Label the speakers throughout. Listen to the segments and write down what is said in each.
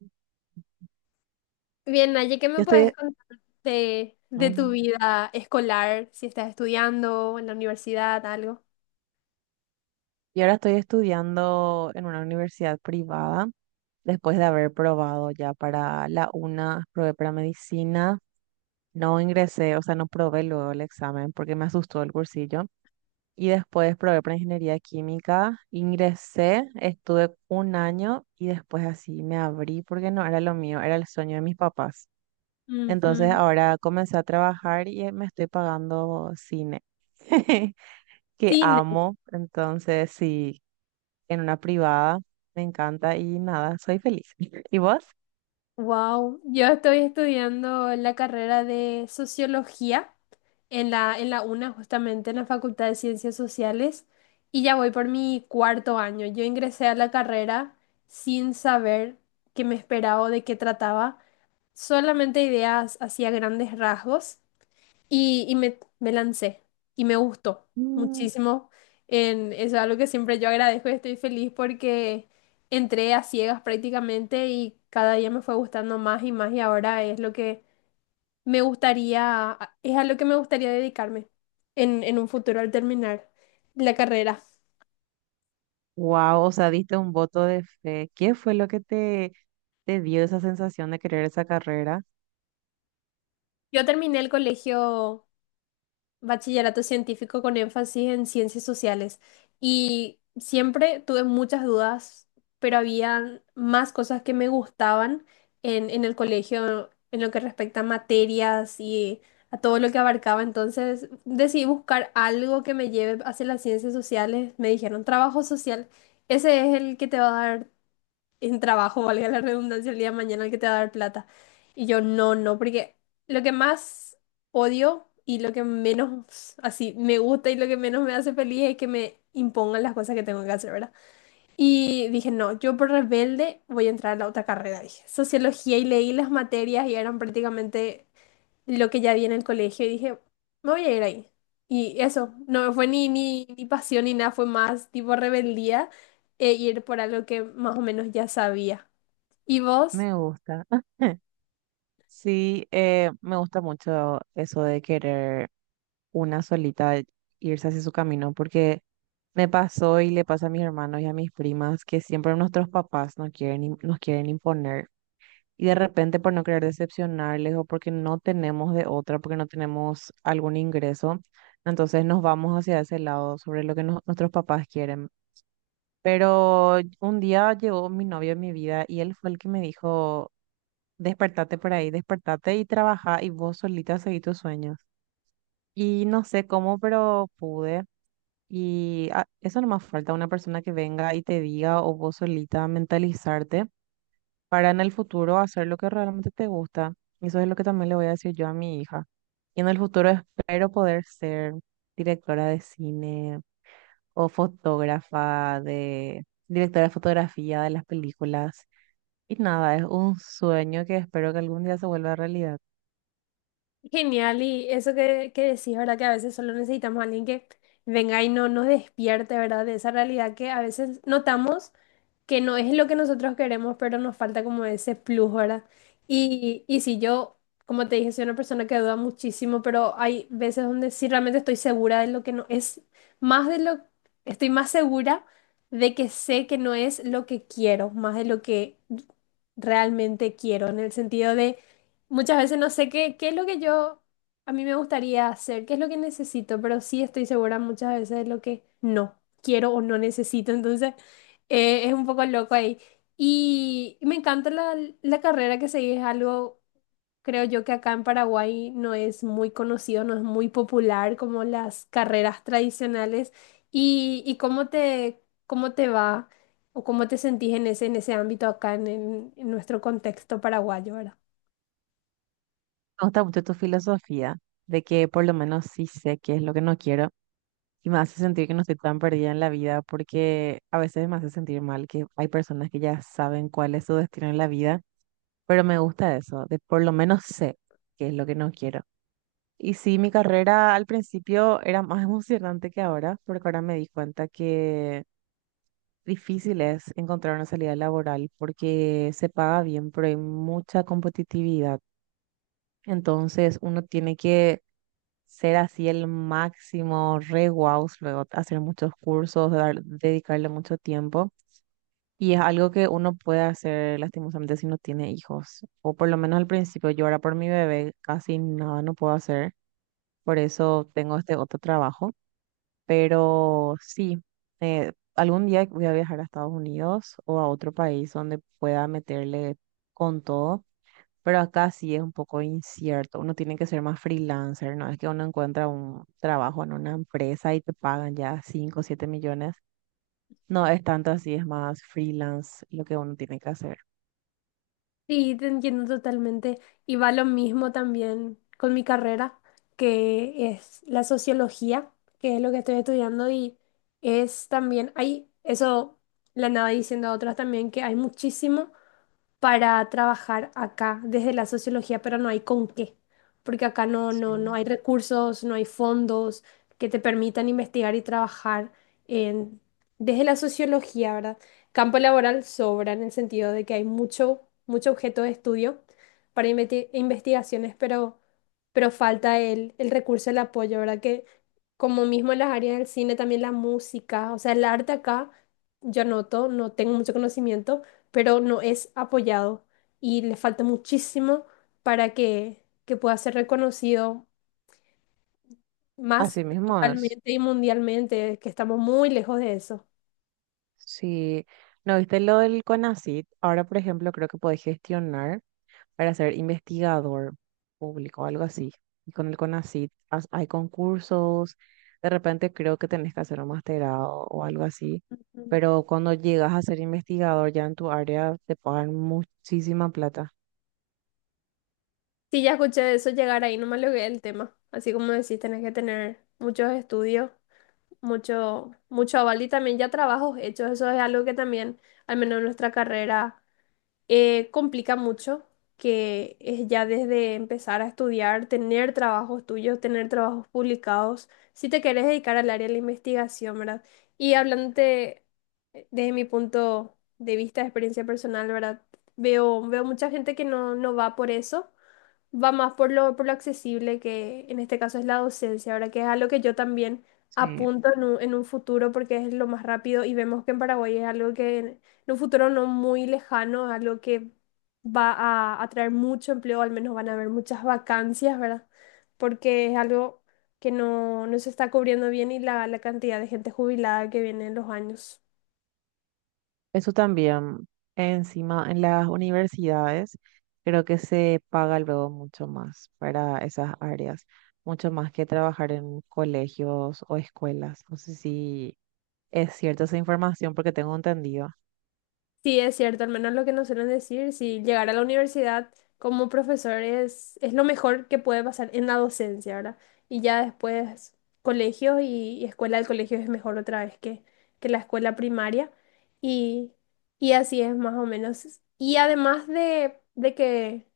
Speaker 1: Yo
Speaker 2: Bien, Naye, ¿qué me
Speaker 1: estoy,
Speaker 2: puedes contar de tu
Speaker 1: mm,
Speaker 2: vida escolar? Si estás estudiando en la universidad, algo.
Speaker 1: y ahora estoy estudiando en una universidad privada, después de haber probado ya para la UNA, probé para medicina, no ingresé, o sea, no probé luego el examen porque me asustó el cursillo. Y después probé para ingeniería química, ingresé, estuve un año y después así me abrí porque no era lo mío, era el sueño de mis papás. Entonces
Speaker 2: Ujú.
Speaker 1: ahora comencé a trabajar y me estoy pagando cine. que
Speaker 2: Cine.
Speaker 1: amo. Entonces, sí, en una privada me encanta y nada, soy feliz. ¿Y vos?
Speaker 2: Wow. Yo estoy estudiando la carrera de sociología en la UNA, justamente en la Facultad de Ciencias Sociales, y ya voy por mi cuarto año. Yo ingresé a la carrera sin saber qué me esperaba o de qué trataba, solamente ideas hacia grandes rasgos. Me lancé y me gustó muchísimo. Eso es algo que siempre yo agradezco y estoy feliz porque entré a ciegas prácticamente y cada día me fue gustando más y más y ahora es lo que me gustaría, es a lo que me gustaría dedicarme en un futuro al terminar la carrera.
Speaker 1: Wow, o sea, diste un voto de fe. ¿Qué fue lo que te dio esa sensación de querer esa carrera?
Speaker 2: Yo terminé el colegio bachillerato científico con énfasis en ciencias sociales y siempre tuve muchas dudas, pero había más cosas que me gustaban en el colegio en lo que respecta a materias y a todo lo que abarcaba. Entonces decidí buscar algo que me lleve hacia las ciencias sociales. Me dijeron trabajo social, ese es el que te va a dar en trabajo, valga la redundancia, el día de mañana el que te va a dar plata. Y yo, no, no, porque lo que más odio y lo que menos así me gusta y lo que menos me hace feliz es que me impongan las cosas que tengo que hacer, ¿verdad? Y dije, no, yo por rebelde voy a entrar a la otra carrera, dije, sociología y leí las materias y eran prácticamente lo que ya vi en el colegio y dije, me voy a ir ahí. Y eso, no fue ni pasión ni nada, fue más tipo rebeldía e ir por algo que más o menos ya sabía. ¿Y vos?
Speaker 1: Me gusta. Sí, me gusta mucho eso de querer una solita irse hacia su camino, porque me pasó y le pasa a mis hermanos y a mis primas que siempre nuestros papás nos quieren, nos quieren imponer. Y de repente por no querer decepcionarles o porque no tenemos de otra, porque no tenemos algún ingreso, entonces nos vamos hacia ese lado sobre lo que nuestros papás quieren. Pero un día llegó mi novio en mi vida y él fue el que me dijo, despertate por ahí, despertate y trabaja y vos solita seguí tus sueños. Y no sé cómo, pero pude. Y ah, eso nomás falta una persona que venga y te diga o vos solita mentalizarte para en el futuro hacer lo que realmente te gusta. Y eso es lo que también le voy a decir yo a mi hija. Y en el futuro espero poder ser directora de cine o fotógrafa de, directora de fotografía de las películas. Y nada, es un sueño que espero que algún día se vuelva realidad.
Speaker 2: Genial, y eso que decís, ¿verdad? Que a veces solo necesitamos a alguien que venga y no nos despierte, ¿verdad? De esa realidad que a veces notamos, que no es lo que nosotros queremos, pero nos falta como ese plus, ¿verdad? Y si yo, como te dije, soy una persona que duda muchísimo, pero hay veces donde sí realmente estoy segura de lo que no es, más de lo, estoy más segura de que sé que no es lo que quiero, más de lo que realmente quiero, en el sentido de muchas veces no sé qué es lo que yo, a mí me gustaría hacer, qué es lo que necesito, pero sí estoy segura muchas veces de lo que no quiero o no necesito, entonces... Es un poco loco ahí. Y me encanta la carrera que seguís, es algo, creo yo que acá en Paraguay no es muy conocido, no es muy popular como las carreras tradicionales. ¿ cómo te va o cómo te sentís en ese ámbito acá en nuestro contexto paraguayo, ¿verdad?
Speaker 1: Me gusta mucho tu filosofía de que por lo menos sí sé qué es lo que no quiero. Y me hace sentir que no estoy tan perdida en la vida porque a veces me hace sentir mal que hay personas que ya saben cuál es su destino en la vida, pero me gusta eso, de por lo menos sé qué es lo que no quiero. Y sí, mi carrera al principio era más emocionante que ahora, porque ahora me di cuenta que difícil es encontrar una salida laboral porque se paga bien, pero hay mucha competitividad. Entonces uno tiene que ser así el máximo, re guau, luego hacer muchos cursos, dedicarle mucho tiempo. Y es algo que uno puede hacer lastimosamente si no tiene hijos, o por lo menos al principio. Yo ahora por mi bebé casi nada no puedo hacer, por eso tengo este otro trabajo. Pero sí, algún día voy a viajar a Estados Unidos o a otro país donde pueda meterle con todo, pero acá sí es un poco incierto. Uno tiene que ser más freelancer, ¿no? Es que uno encuentra un trabajo en una empresa y te pagan ya 5, o 7 millones. No es tanto así, es más freelance lo que uno tiene que hacer.
Speaker 2: Sí, te entiendo totalmente. Y va lo mismo también con mi carrera, que es la sociología, que es lo que estoy estudiando y es también, hay, eso le andaba diciendo a otras también, que hay muchísimo para trabajar acá desde la sociología, pero no hay con qué, porque acá no
Speaker 1: Sí.
Speaker 2: hay recursos, no hay fondos que te permitan investigar y trabajar en, desde la sociología, ¿verdad? Campo laboral sobra en el sentido de que hay mucho, mucho objeto de estudio para investigaciones, pero falta el recurso, el apoyo, ¿verdad? Que como mismo en las áreas del cine, también la música, o sea, el arte acá, yo noto, no tengo mucho conocimiento pero no es apoyado y le falta muchísimo para que pueda ser reconocido más
Speaker 1: Así mismo es.
Speaker 2: localmente y mundialmente, que estamos muy lejos de eso.
Speaker 1: Sí, ¿no viste lo del CONACYT? Ahora, por ejemplo, creo que podés gestionar para ser investigador público o algo así. Y con el CONACYT hay concursos, de repente creo que tenés que hacer un masterado o algo así,
Speaker 2: Ujú.
Speaker 1: pero cuando llegas a ser investigador ya en tu área te pagan muchísima plata.
Speaker 2: Sí, ya escuché de eso llegar ahí, no me logré el tema. Así como decís, tenés que tener muchos estudios, mucho, mucho aval y también ya trabajos hechos. Eso es algo que también, al menos en nuestra carrera, complica mucho, que es ya desde empezar a estudiar, tener trabajos tuyos, tener trabajos publicados, si te querés dedicar al área de la investigación, ¿verdad? Y hablándote desde mi punto de vista, de experiencia personal, ¿verdad? Veo mucha gente que no va por eso, va más por por lo accesible que en este caso es la docencia, ahora que es algo que yo también
Speaker 1: Sí.
Speaker 2: apunto en en un futuro porque es lo más rápido y vemos que en Paraguay es algo que en un futuro no muy lejano, es algo que va a atraer mucho empleo, al menos van a haber muchas vacancias, ¿verdad? Porque es algo que no se está cubriendo bien y la cantidad de gente jubilada que viene en los años.
Speaker 1: Eso también, encima en las universidades, creo que se paga luego mucho más para esas áreas, mucho más que trabajar en colegios o escuelas. No sé si es cierta esa información porque tengo entendido.
Speaker 2: Sí, es cierto, al menos lo que nos suelen decir, si llegar a la universidad como profesor es lo mejor que puede pasar en la docencia, ¿verdad? Y ya después colegios y escuela del colegio es mejor otra vez que la escuela primaria y, y así es más o menos. Y además de que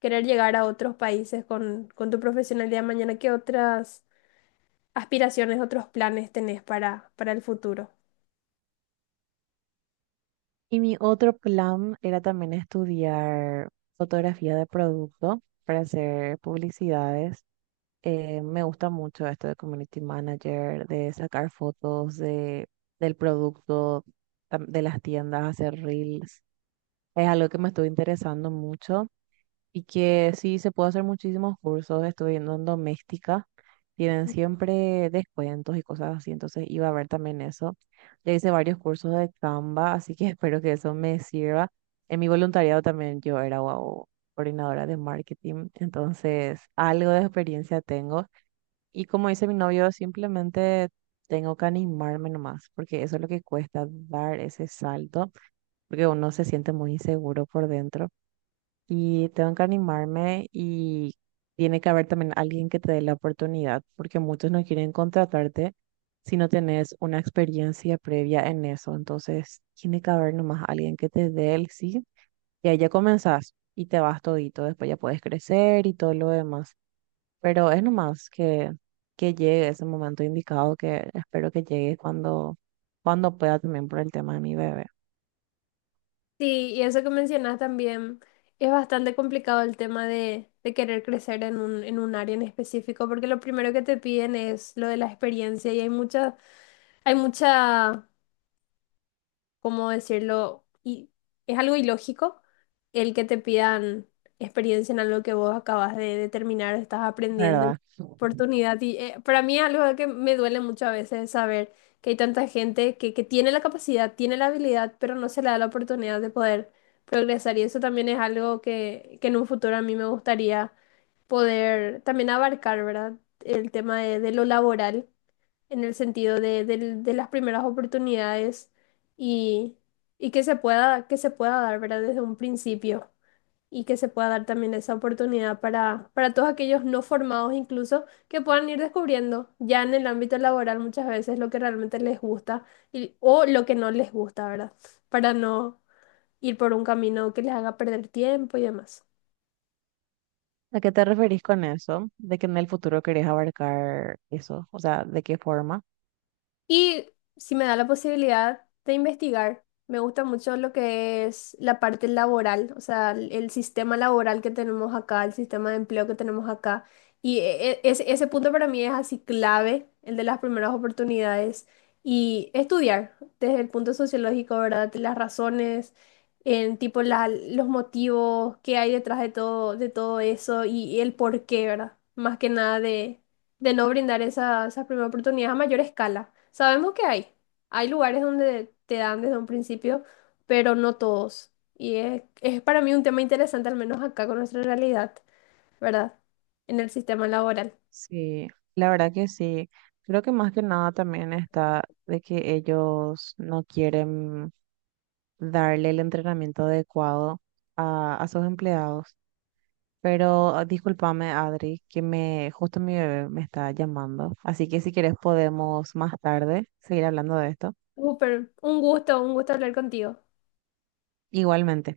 Speaker 2: querer llegar a otros países con tu profesionalidad mañana, ¿qué otras aspiraciones, otros planes tenés para el futuro?
Speaker 1: Y mi otro plan era también estudiar fotografía de producto para hacer publicidades, me gusta mucho esto de community manager, de sacar fotos de, del producto, de las tiendas, hacer reels. Es algo que me estuvo interesando mucho y que sí se puede hacer muchísimos cursos. Estuve viendo en doméstica, tienen siempre descuentos y cosas así, entonces iba a ver también eso. Ya hice varios cursos de Canva, así que espero que eso me sirva. En mi voluntariado también yo era wow, coordinadora de marketing, entonces algo de experiencia tengo. Y como dice mi novio, simplemente tengo que animarme nomás, porque eso es lo que cuesta dar ese salto, porque uno se siente muy inseguro por dentro. Y tengo que animarme y tiene que haber también alguien que te dé la oportunidad, porque muchos no quieren contratarte si no tenés una experiencia previa en eso. Entonces, tiene que haber nomás alguien que te dé el sí, y ahí ya comenzás y te vas todito, después ya puedes crecer y todo lo demás. Pero es nomás que llegue ese momento indicado que espero que llegue cuando, cuando pueda también por el tema de mi bebé,
Speaker 2: Sí, y eso que mencionas también es bastante complicado el tema de querer crecer en en un área en específico, porque lo primero que te piden es lo de la experiencia y hay mucha, hay mucha, ¿cómo decirlo? Y es algo ilógico el que te pidan experiencia en algo que vos acabas de terminar, estás aprendiendo, y
Speaker 1: ¿verdad?
Speaker 2: oportunidad. Y para mí es algo que me duele mucho a veces saber que hay tanta gente que tiene la capacidad, tiene la habilidad, pero no se le da la oportunidad de poder progresar. Y eso también es algo que en un futuro a mí me gustaría poder también abarcar, ¿verdad? El tema de lo laboral en el sentido de, de las primeras oportunidades y, y que se pueda dar, ¿verdad? Desde un principio y que se pueda dar también esa oportunidad para todos aquellos no formados incluso que puedan ir descubriendo ya en el ámbito laboral muchas veces lo que realmente les gusta o lo que no les gusta, ¿verdad? Para no ir por un camino que les haga perder tiempo y demás.
Speaker 1: ¿A qué te referís con eso? ¿De que en el futuro querés abarcar eso? O sea, ¿de qué forma?
Speaker 2: Y si me da la posibilidad de investigar, me gusta mucho lo que es la parte laboral, o sea, el sistema laboral que tenemos acá, el sistema de empleo que tenemos acá. Y ese punto para mí es así clave, el de las primeras oportunidades. Y estudiar desde el punto sociológico, ¿verdad? Las razones, en tipo los motivos, qué hay detrás de todo eso y el por qué, ¿verdad? Más que nada de no brindar esa primera oportunidad a mayor escala. Sabemos que hay lugares donde te dan desde un principio, pero no todos. Y es para mí un tema interesante, al menos acá con nuestra realidad, ¿verdad? En el sistema laboral.
Speaker 1: Sí, la verdad que sí. Creo que más que nada también está de que ellos no quieren darle el entrenamiento adecuado a sus empleados. Pero ah, discúlpame, Adri, que me justo mi bebé me está llamando. Así que si quieres podemos más tarde seguir hablando de esto.
Speaker 2: Súper, un gusto hablar contigo.
Speaker 1: Igualmente.